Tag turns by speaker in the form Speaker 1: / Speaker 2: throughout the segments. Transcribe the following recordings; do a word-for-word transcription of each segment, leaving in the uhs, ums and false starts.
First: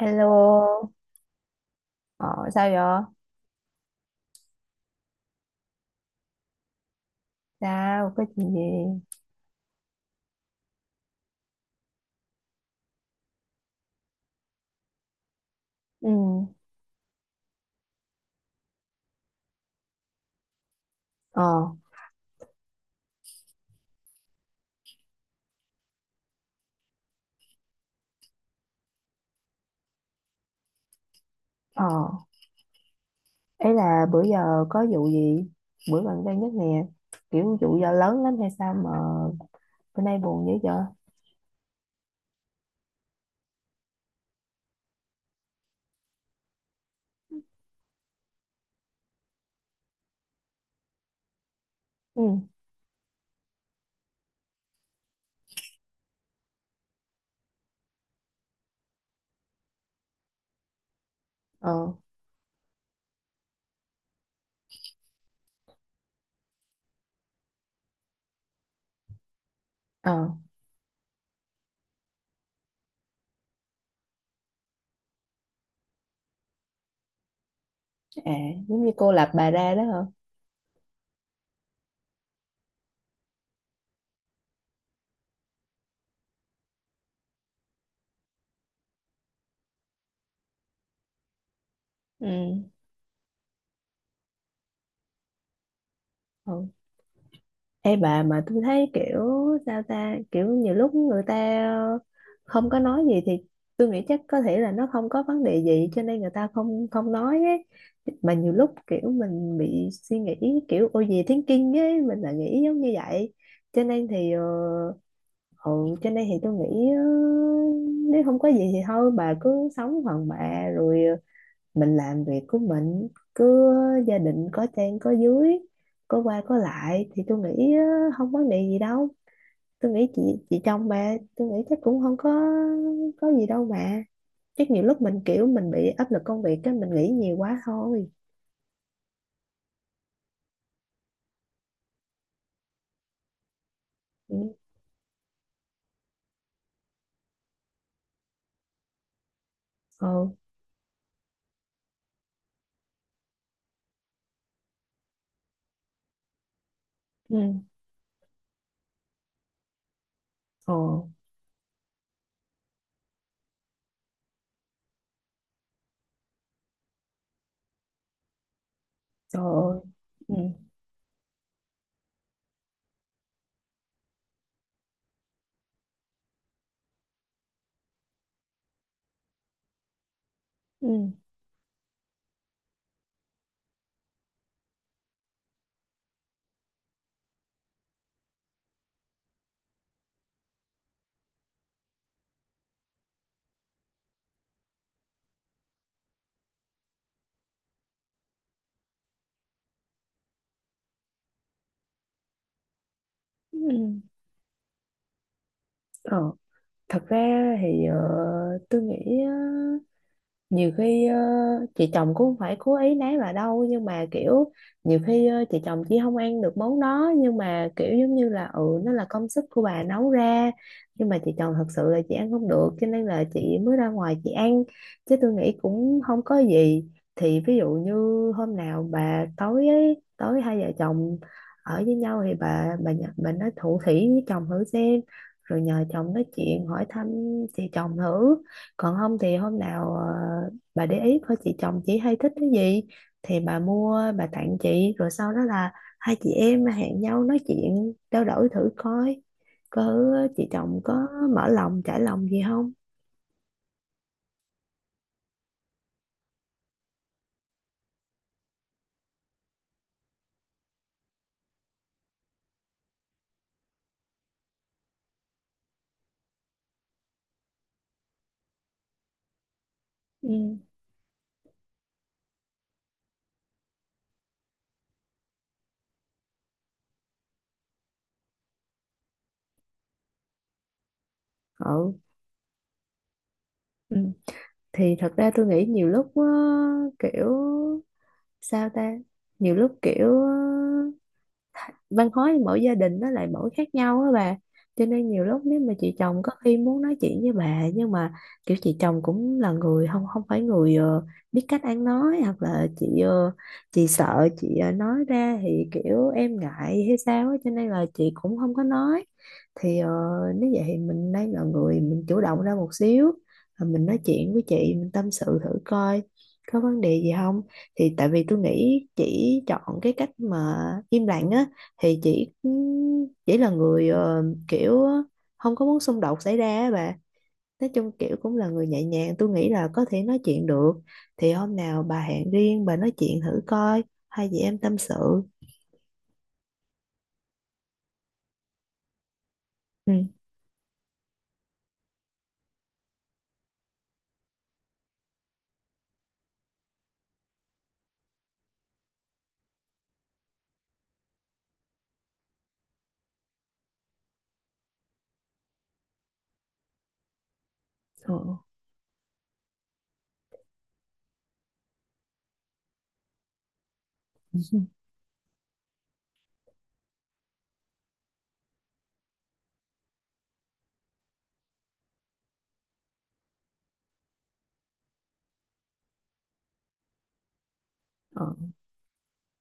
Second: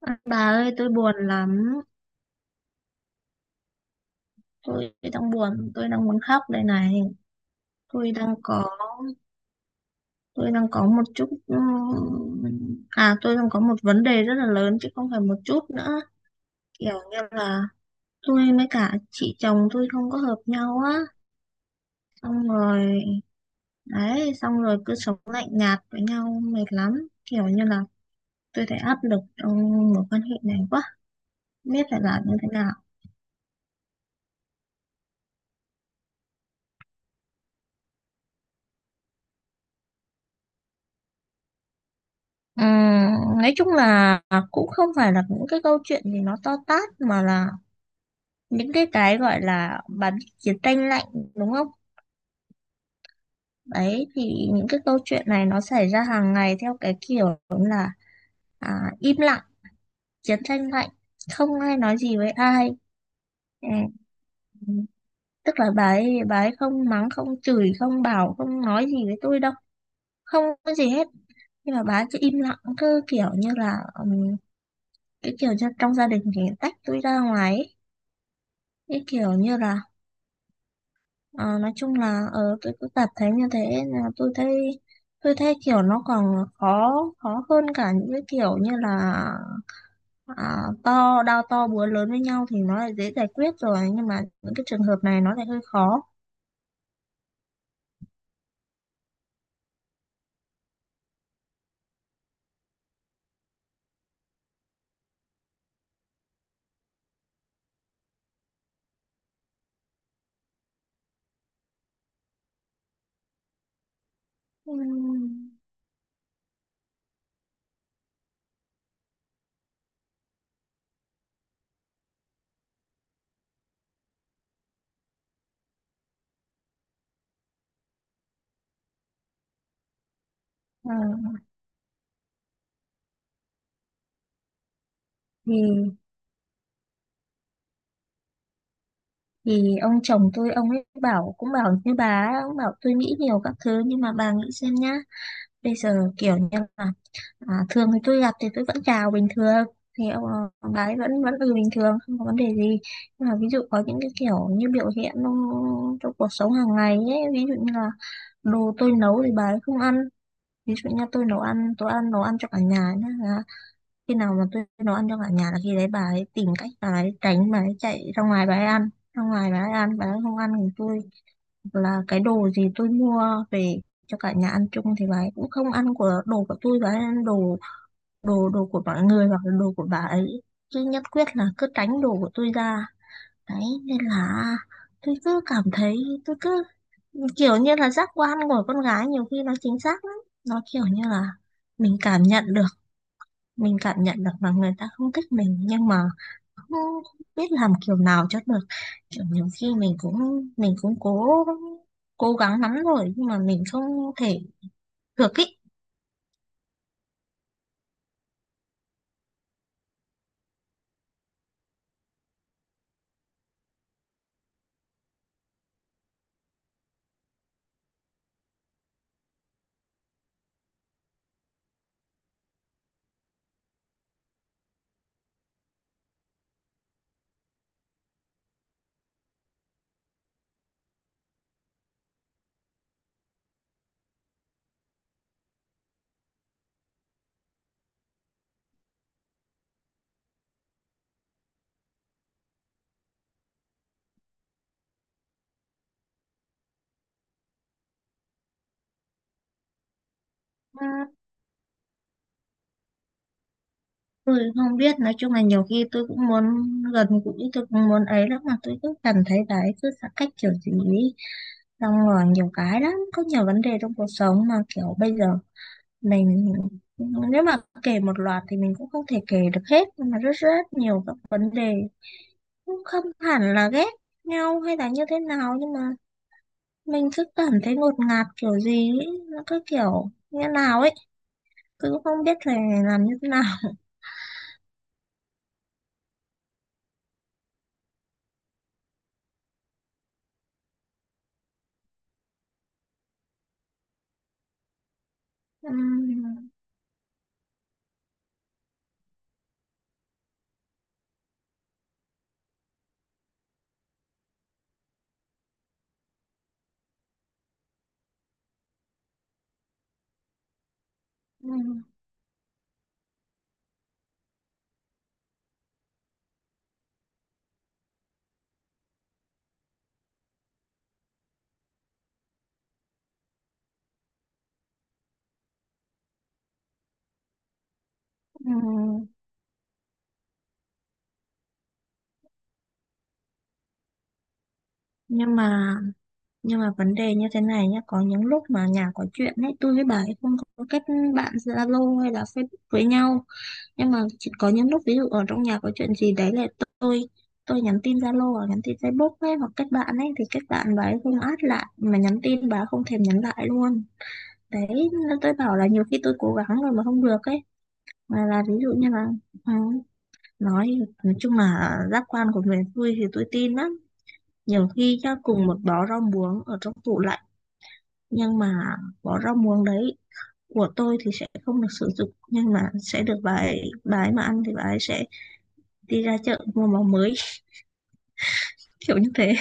Speaker 1: À, bà ơi, tôi buồn lắm.
Speaker 2: Ờ. Sao vậy?
Speaker 1: Tôi đang buồn, tôi đang muốn khóc đây này. Tôi
Speaker 2: Sao, có
Speaker 1: đang
Speaker 2: chuyện gì?
Speaker 1: có, tôi đang có một chút, ừm, à, Tôi đang có một vấn đề rất là lớn chứ không phải một chút nữa.
Speaker 2: Ừ.
Speaker 1: Kiểu như là tôi với cả chị chồng tôi không có hợp nhau á.
Speaker 2: Ờ.
Speaker 1: Xong rồi, đấy, xong rồi cứ sống lạnh nhạt với nhau mệt lắm. Kiểu như là tôi thấy áp lực trong mối quan hệ này quá. Không
Speaker 2: Ờ.
Speaker 1: biết phải làm như thế nào.
Speaker 2: Ấy là bữa giờ có vụ gì? Bữa gần đây nhất nè, kiểu vụ giờ lớn lắm hay sao mà bữa nay buồn dữ vậy?
Speaker 1: Ừm, nói chung là cũng không phải là những cái câu chuyện gì nó to tát mà là những cái cái gọi là bà biết chiến tranh lạnh đúng không?
Speaker 2: Ừ.
Speaker 1: Đấy thì những cái câu chuyện này nó xảy ra hàng ngày theo cái kiểu là à, im lặng, chiến tranh lạnh, không ai
Speaker 2: Ờ.
Speaker 1: nói gì với ai. Ừm, Tức là bà ấy, bà ấy không mắng, không chửi, không bảo, không nói gì với tôi đâu.
Speaker 2: Ờ.
Speaker 1: Không có gì hết. Nhưng mà bà ấy cứ im lặng cứ kiểu như là cái kiểu như trong gia đình thì tách tôi ra ngoài ấy.
Speaker 2: À, giống như
Speaker 1: Cái
Speaker 2: cô lập
Speaker 1: kiểu
Speaker 2: bà
Speaker 1: như
Speaker 2: ra
Speaker 1: là
Speaker 2: đó hả?
Speaker 1: ờ, nói chung là ờ, tôi cứ cảm thấy như thế nên là tôi thấy tôi thấy kiểu nó còn khó khó hơn cả những cái kiểu như là à, to đao to búa lớn với nhau thì
Speaker 2: Ừ.
Speaker 1: nó lại dễ giải quyết rồi, nhưng mà những cái trường hợp này nó lại hơi khó.
Speaker 2: Ừ. Ê bà, mà tôi thấy kiểu sao ta, kiểu nhiều lúc người ta không có nói gì thì tôi nghĩ chắc có thể là nó không có vấn đề gì cho nên người ta không không nói ấy, mà nhiều lúc kiểu mình bị suy nghĩ kiểu ô gì thinking ấy, mình lại nghĩ giống như vậy cho nên thì ờ,
Speaker 1: Ừm,
Speaker 2: ừ, cho nên thì tôi nghĩ ờ, nếu không có gì thì thôi bà cứ sống phần bà rồi ờ, mình làm việc của mình, cứ gia đình có trên có dưới, có qua có lại thì tôi nghĩ á, không vấn đề gì đâu, tôi nghĩ chị chị chồng,
Speaker 1: ờ,
Speaker 2: mà tôi nghĩ chắc cũng không có có gì đâu mà, chắc nhiều lúc mình kiểu mình bị
Speaker 1: thì
Speaker 2: áp lực công việc, cái mình nghĩ nhiều quá thôi.
Speaker 1: thì ông chồng tôi ông ấy bảo cũng bảo như bà ấy, ông bảo tôi nghĩ nhiều các thứ nhưng mà bà nghĩ
Speaker 2: Ừ,
Speaker 1: xem nhá, bây giờ kiểu như là à, thường thì tôi gặp thì tôi vẫn chào bình thường, thì ông,
Speaker 2: ừ,
Speaker 1: ông đấy vẫn vẫn ừ bình thường không có vấn đề gì. Nhưng mà ví dụ có những cái kiểu như biểu hiện nó- trong cuộc sống hàng ngày ấy,
Speaker 2: ừ,
Speaker 1: ví dụ như là đồ tôi nấu thì bà ấy không ăn.
Speaker 2: ừ.
Speaker 1: Ví dụ như tôi nấu ăn, tôi ăn nấu ăn cho cả nhà nhá, là khi nào mà tôi nấu ăn cho cả nhà là khi đấy bà ấy tìm cách bà ấy tránh, bà ấy chạy ra ngoài bà ấy ăn, ra
Speaker 2: Trời
Speaker 1: ngoài bà ấy
Speaker 2: ơi.
Speaker 1: ăn, bà ấy
Speaker 2: Ừ,
Speaker 1: không ăn thì tôi hoặc là cái đồ gì tôi mua về cho cả nhà ăn chung thì bà ấy cũng không ăn của đồ của tôi, và ăn đồ đồ đồ của mọi người hoặc là đồ của bà ấy, chứ nhất
Speaker 2: ừ,
Speaker 1: quyết là cứ tránh đồ của tôi ra. Đấy nên là tôi cứ cảm thấy, tôi cứ kiểu như là giác quan của con gái nhiều khi nó chính xác lắm. Nó kiểu như là mình cảm nhận được mình cảm nhận được là người ta không thích mình, nhưng mà không biết làm kiểu nào cho được. Kiểu nhiều khi mình cũng mình cũng cố cố gắng lắm rồi nhưng mà
Speaker 2: ừ,
Speaker 1: mình không
Speaker 2: ừ.
Speaker 1: thể được ý.
Speaker 2: Ờ, thật ra thì ờ, tôi nghĩ á, nhiều khi ờ, chị chồng cũng không phải cố ý nấy bà đâu, nhưng mà kiểu nhiều khi ờ, chị chồng chỉ không ăn được món đó, nhưng mà kiểu giống như là ừ nó là công sức của bà nấu ra, nhưng mà chị chồng thật sự là chị ăn không được cho nên là chị mới ra ngoài chị ăn, chứ tôi nghĩ cũng không có gì. Thì ví dụ như hôm nào bà tối ấy, tối hai vợ chồng ở với nhau thì bà bà nhờ- bà nói thủ thỉ với chồng thử xem, rồi nhờ chồng nói chuyện hỏi thăm chị chồng thử. Còn không thì hôm nào ờ, bà để ý coi chị chồng chị hay thích cái gì thì bà mua bà tặng chị, rồi sau đó là hai chị em hẹn nhau nói chuyện trao đổi thử coi có chị chồng
Speaker 1: Ừ,
Speaker 2: có mở lòng trải lòng gì không.
Speaker 1: tôi không biết, nói chung là nhiều khi tôi cũng muốn gần gũi, tôi cũng muốn ấy lắm mà tôi cứ cảm thấy đấy cứ xa cách kiểu gì ý. Xong rồi nhiều cái lắm, có nhiều vấn đề trong cuộc sống mà kiểu bây giờ mình nếu mà kể một loạt thì mình cũng không thể kể được hết, nhưng mà rất
Speaker 2: Ừ,
Speaker 1: rất nhiều các vấn đề. Cũng không hẳn là ghét nhau hay là như thế nào nhưng mà mình cứ cảm thấy ngột ngạt kiểu gì ấy. Nó cứ kiểu như nào ấy,
Speaker 2: ừ,
Speaker 1: cứ không biết phải làm như thế nào.
Speaker 2: ừ. Thì thật ra tôi nghĩ nhiều lúc ờ, kiểu sao ta, nhiều lúc kiểu văn hóa mỗi gia đình nó lại mỗi khác nhau á bà, cho nên nhiều lúc nếu mà chị chồng có
Speaker 1: Ừm,
Speaker 2: khi muốn nói chuyện với bà, nhưng mà kiểu chị chồng cũng là người không không phải người ờ, biết cách ăn nói, hoặc là chị ờ, chị sợ chị ờ, nói ra thì kiểu em ngại hay sao á, cho nên là chị cũng không có nói. Thì ờ, nếu vậy thì mình đang là người
Speaker 1: ừm,
Speaker 2: mình chủ động ra một xíu. Rồi mình nói chuyện với chị mình tâm sự thử coi có vấn đề gì không. Thì tại vì tôi nghĩ chỉ chọn cái cách mà im lặng á, thì chỉ chỉ là người ờ, kiểu ờ, không có muốn xung đột xảy ra á bà, nói chung kiểu cũng là người nhẹ
Speaker 1: ừm.
Speaker 2: nhàng, tôi nghĩ là có thể nói chuyện được. Thì hôm nào bà hẹn riêng bà nói chuyện thử coi, hai chị em tâm sự.
Speaker 1: nhưng mà nhưng mà vấn đề như thế này nhá, có những lúc mà nhà có chuyện ấy, tôi với bà
Speaker 2: Ừ.
Speaker 1: ấy không có kết bạn Zalo hay là Facebook với nhau. Nhưng mà chỉ có những lúc ví dụ ở trong nhà có chuyện gì đấy là tôi tôi nhắn tin Zalo hoặc nhắn tin Facebook ấy, hoặc kết bạn ấy, thì kết bạn bà ấy không add lại, mà nhắn tin bà ấy không thèm nhắn lại luôn. Đấy nên tôi bảo là nhiều khi tôi cố gắng rồi mà không được ấy.
Speaker 2: Ờ.
Speaker 1: Mà là ví dụ như là ừ, nói nói chung là giác quan của miền xuôi thì tôi tin lắm. Nhiều khi nhá cùng một bó rau muống ở trong tủ lạnh, nhưng mà bó rau muống đấy của tôi thì sẽ không được sử dụng, nhưng mà sẽ được bà ấy, bà ấy mà ăn thì bà ấy sẽ đi ra chợ mua máu mới.
Speaker 2: Ờ.
Speaker 1: Kiểu như thế.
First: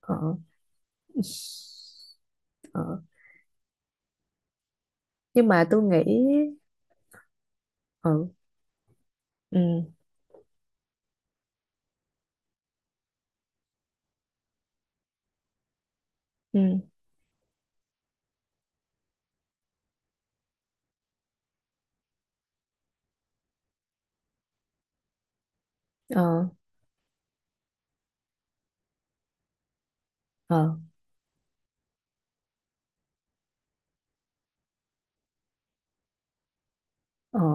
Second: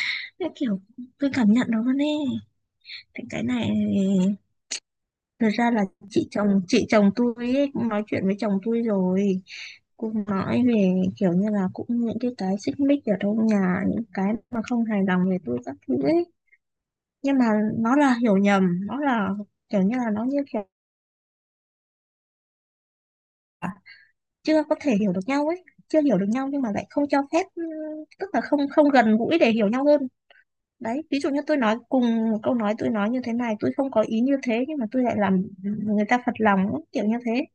Speaker 2: Ờ.
Speaker 1: Thế kiểu tôi cảm nhận nó luôn ấy.
Speaker 2: Ờ.
Speaker 1: Thì cái này
Speaker 2: Nhưng
Speaker 1: thật
Speaker 2: mà
Speaker 1: ra
Speaker 2: tôi
Speaker 1: là
Speaker 2: nghĩ.
Speaker 1: chị chồng chị chồng tôi ấy, cũng nói chuyện
Speaker 2: Ừ,
Speaker 1: với chồng tôi rồi,
Speaker 2: ừ,
Speaker 1: cũng nói về kiểu như là cũng những cái cái xích mích ở trong nhà, những cái mà không hài lòng về tôi các thứ ấy.
Speaker 2: ừ.
Speaker 1: Nhưng mà nó là hiểu nhầm, nó là kiểu như là nó như kiểu chưa có thể hiểu được nhau ấy, chưa hiểu
Speaker 2: Ờ,
Speaker 1: được nhau nhưng mà lại không cho phép ừ, tức là không không gần gũi để hiểu nhau hơn.
Speaker 2: ờ,
Speaker 1: Đấy ví dụ như tôi nói cùng một câu nói, tôi nói như thế này tôi không có ý như thế nhưng mà tôi lại làm người ta phật lòng ấy, kiểu như
Speaker 2: ờ.
Speaker 1: thế.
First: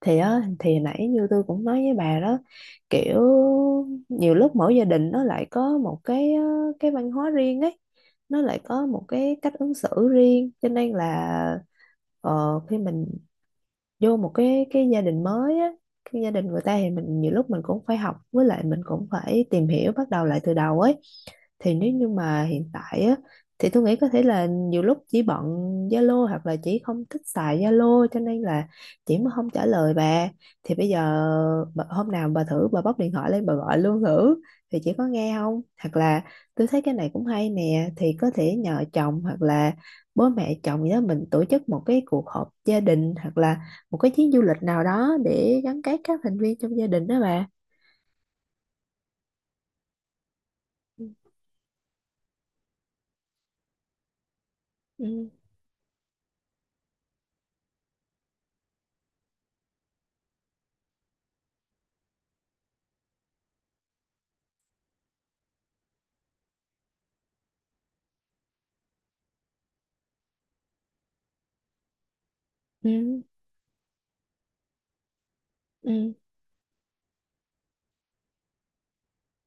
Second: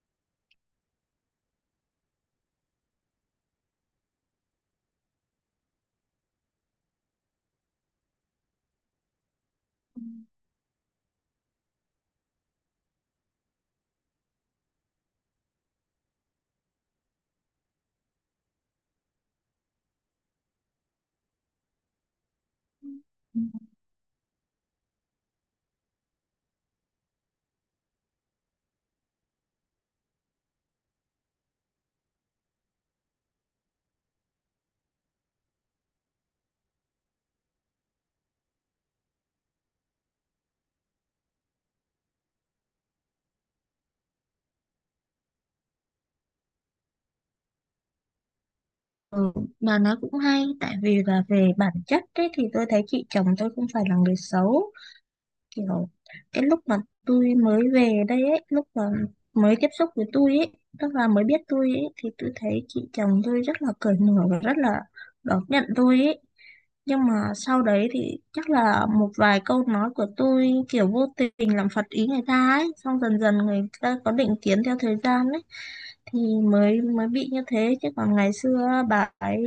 Speaker 2: Thì á, thì nãy như tôi cũng nói với bà đó, kiểu nhiều lúc mỗi gia đình nó lại có một cái ờ, cái văn hóa riêng ấy, nó lại có một cái cách ứng xử riêng cho nên là ờ, khi mình vô một cái cái gia đình mới á, cái gia đình người ta thì mình nhiều lúc mình cũng phải học, với lại mình cũng phải tìm hiểu bắt đầu lại từ đầu ấy. Thì nếu như mà hiện tại á thì tôi nghĩ có thể là nhiều lúc chỉ bận Zalo hoặc là chỉ không thích xài Zalo cho nên là chị mới không trả lời bà. Thì bây giờ bà- hôm nào bà thử bà bóc điện thoại lên bà gọi luôn thử, thì chị có nghe không, hoặc là tôi thấy cái này cũng hay nè, thì có thể nhờ chồng hoặc là bố mẹ chồng gì đó, mình tổ chức một cái cuộc họp gia đình, hoặc là một cái chuyến du lịch nào đó để gắn kết các thành viên trong gia đình đó bà.
Speaker 1: Ừ, mà nó cũng hay tại vì
Speaker 2: Ừ,
Speaker 1: là về bản chất ấy, thì tôi thấy chị chồng tôi không phải là người xấu.
Speaker 2: ừ,
Speaker 1: Kiểu cái lúc mà tôi mới về đây ấy, lúc mà mới tiếp xúc với tôi ấy, tức là mới biết tôi ấy, thì tôi thấy chị chồng tôi rất là cởi mở và rất là đón nhận tôi ấy. Nhưng mà sau đấy thì chắc là một vài câu nói của tôi kiểu vô tình làm phật ý người ta ấy, xong dần
Speaker 2: ừ,
Speaker 1: dần người ta có định kiến theo thời gian ấy.
Speaker 2: ừ.
Speaker 1: Thì mới mới bị như thế, chứ còn ngày xưa bà ấy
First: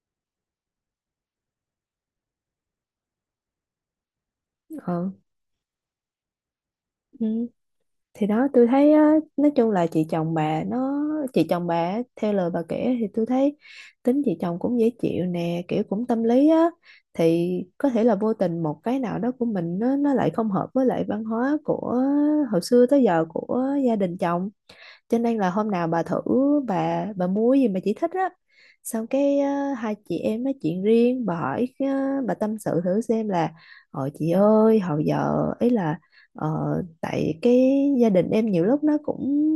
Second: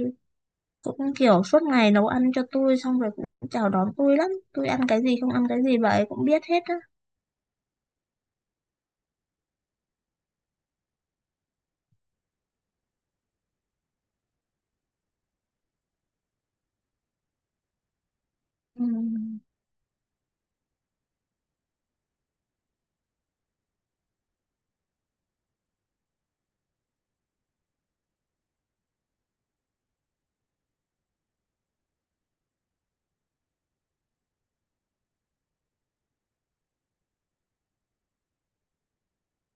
Speaker 1: cũng kiểu suốt ngày nấu ăn cho tôi, xong rồi cũng chào đón tôi lắm, tôi ăn cái
Speaker 2: Ờ.
Speaker 1: gì không ăn cái gì bà ấy cũng biết hết á.
Speaker 2: Ừ. Thì đó tôi thấy á, nói chung là chị chồng bà nó, chị chồng bà á, theo lời bà kể thì tôi thấy tính chị chồng cũng dễ chịu nè, kiểu cũng tâm lý á, thì có thể là vô tình một
Speaker 1: Ừ.
Speaker 2: cái nào đó của mình, nó nó lại không hợp với lại văn hóa của hồi xưa tới giờ của gia đình chồng, cho nên là hôm nào bà thử bà bà mua gì mà chị thích á, xong cái ờ, hai chị em nói chuyện riêng bà hỏi ờ, bà tâm sự thử xem là: ờ chị ơi hồi giờ ấy là ờ, tại cái gia đình em nhiều lúc nó cũng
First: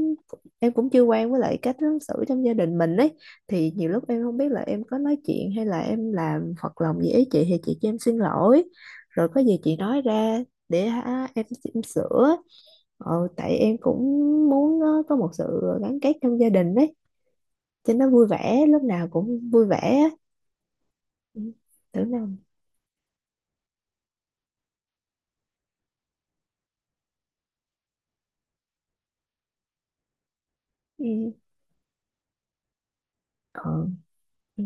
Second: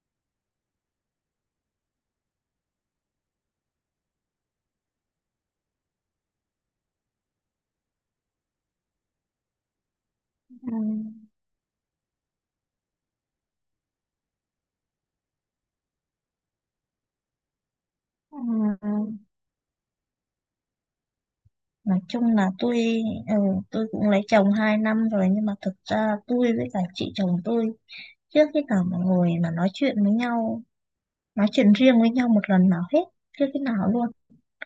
Speaker 2: em cũng chưa quen với lại cách ứng xử trong gia đình mình ấy, thì nhiều lúc em không biết là em có nói chuyện hay là em làm phật lòng gì ấy, chị thì chị cho em xin lỗi, rồi có gì chị nói ra
Speaker 1: Ừ,
Speaker 2: để hả, em, em sửa. Ờ, tại em cũng muốn ờ, có một sự gắn kết trong gia đình ấy cho nó vui vẻ, lúc
Speaker 1: ừ,
Speaker 2: nào cũng vui vẻ á. Ừ,
Speaker 1: nói
Speaker 2: tưởng đâu.
Speaker 1: chung là tôi ừ, tôi cũng lấy chồng hai năm rồi nhưng mà thực ra tôi với cả chị chồng tôi chưa khi nào mà ngồi mà nói chuyện với nhau,
Speaker 2: Ừ,
Speaker 1: nói chuyện riêng với nhau một lần nào hết. Chưa khi
Speaker 2: ờ,
Speaker 1: nào luôn.
Speaker 2: ừ,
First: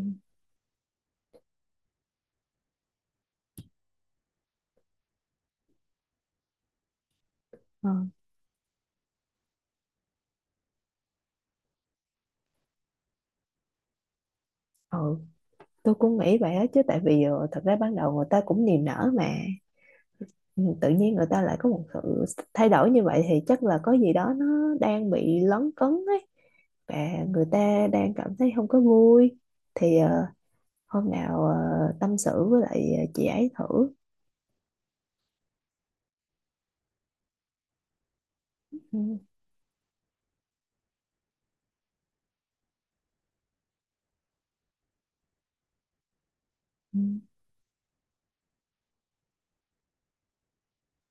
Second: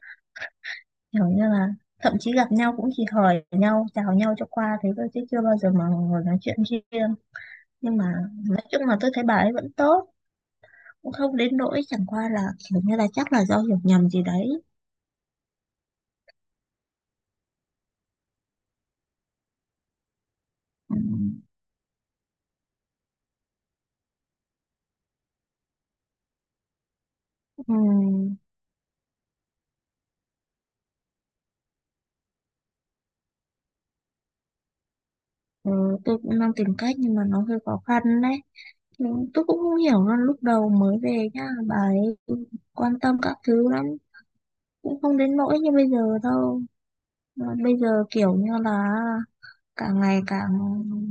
Speaker 1: Kiểu như là thậm chí gặp nhau cũng chỉ hỏi nhau, chào nhau cho qua thế thôi chứ chưa bao giờ mà ngồi nói chuyện riêng.
Speaker 2: ờ,
Speaker 1: Nhưng mà nói chung là tôi thấy bà ấy vẫn tốt, cũng không đến nỗi, chẳng qua là kiểu như là chắc là do hiểu nhầm gì đấy.
Speaker 2: ờ. Tôi cũng nghĩ vậy á, chứ tại vì ờ, thật ra ban đầu người ta cũng niềm nở mà. Ừ, tự
Speaker 1: Ừ.
Speaker 2: nhiên người ta lại có một sự thay đổi như vậy thì chắc là có gì đó nó đang bị lấn cấn ấy, và người ta đang cảm
Speaker 1: Ừ.
Speaker 2: thấy không có vui. Thì ờ, hôm nào ờ, tâm sự với lại ờ, chị ấy thử.
Speaker 1: Ừ, tôi cũng đang tìm cách nhưng mà nó hơi khó khăn đấy. Ừ,
Speaker 2: Ừ,
Speaker 1: tôi cũng không hiểu luôn, lúc đầu mới về nhá, bà ấy quan tâm các thứ lắm, cũng không đến nỗi như bây giờ đâu.
Speaker 2: ừ,
Speaker 1: Ờ, bây giờ kiểu như là càng ngày càng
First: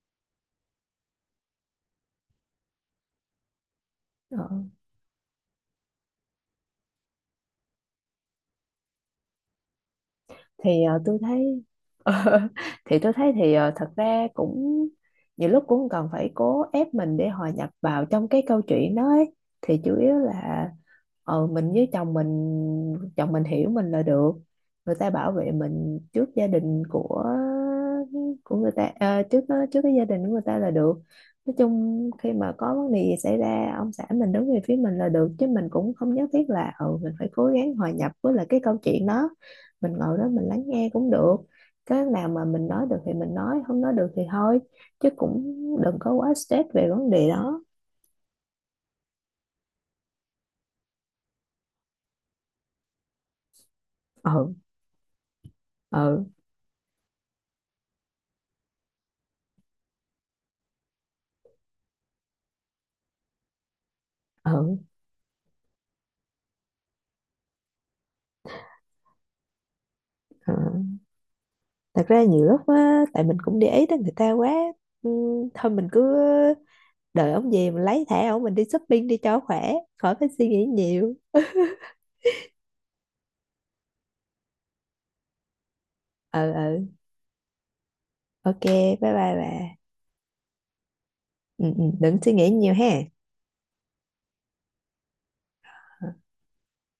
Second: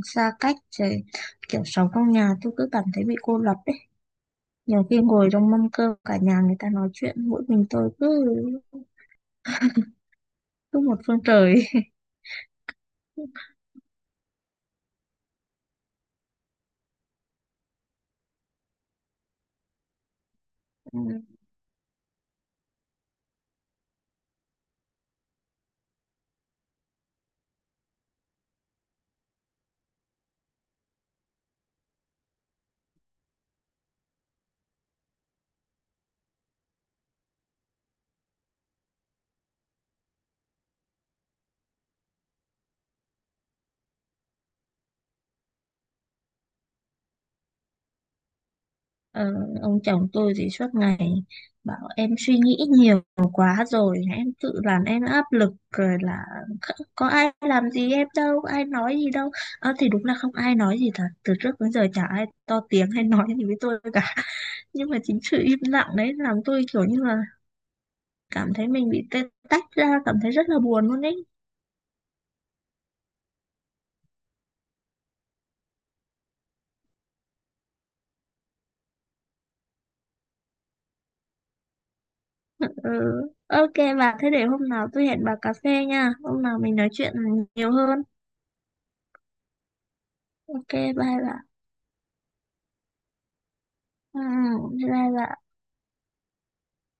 Speaker 1: xa cách rồi, kiểu sống trong nhà tôi cứ cảm thấy bị cô lập ấy.
Speaker 2: ờ.
Speaker 1: Nhiều khi ngồi trong mâm cơm cả nhà người ta nói chuyện mỗi mình tôi cứ cứ
Speaker 2: Thì
Speaker 1: một
Speaker 2: ờ, tôi
Speaker 1: phương trời.
Speaker 2: thấy thì tôi thấy thì ờ, thật ra cũng nhiều lúc cũng không cần phải cố ép mình để hòa nhập vào trong cái câu chuyện đó ấy. Thì chủ yếu là ờ, mình với chồng mình, chồng mình hiểu mình là được, người ta bảo vệ mình trước gia đình của của người ta, ờ, trước trước cái gia đình của người ta là được. Nói chung khi mà có vấn đề gì xảy ra ông xã mình đứng về phía mình là được, chứ mình cũng không nhất thiết là ừ mình phải cố gắng hòa nhập với lại cái câu chuyện đó, mình ngồi đó mình lắng nghe cũng được, cái nào mà mình nói được thì mình nói, không nói được thì thôi, chứ cũng đừng có quá stress về vấn đề đó.
Speaker 1: ờ, ông chồng tôi thì suốt ngày bảo em suy nghĩ nhiều quá rồi em
Speaker 2: Ừ,
Speaker 1: tự làm em áp lực rồi là
Speaker 2: ừ,
Speaker 1: kh- có ai làm gì em đâu, có ai nói gì đâu. Ờ, thì đúng là không ai nói gì thật, từ trước đến giờ chả ai to tiếng hay nói gì với tôi cả.
Speaker 2: ừ.
Speaker 1: Nhưng mà chính sự im lặng đấy làm tôi kiểu như là cảm thấy mình bị tê tách ra, cảm thấy rất
Speaker 2: Ờ.
Speaker 1: là buồn luôn ấy.
Speaker 2: Thật ra nhiều lúc á tại mình cũng để ý tới người ta quá. Ừ, thôi mình cứ đợi ông về mình lấy thẻ ông mình đi shopping đi cho khỏe, khỏi phải suy nghĩ nhiều.
Speaker 1: Ừ. OK, bà thế để hôm nào tôi hẹn bà cà phê nha,
Speaker 2: Ừ,
Speaker 1: hôm nào mình
Speaker 2: ừ.
Speaker 1: nói chuyện nhiều hơn.
Speaker 2: Ok, bye bye bà.
Speaker 1: OK, bye bà.
Speaker 2: Ừ, ừ, đừng suy nghĩ nhiều ha.
Speaker 1: Ừ, bye bà.
Speaker 2: Ừ.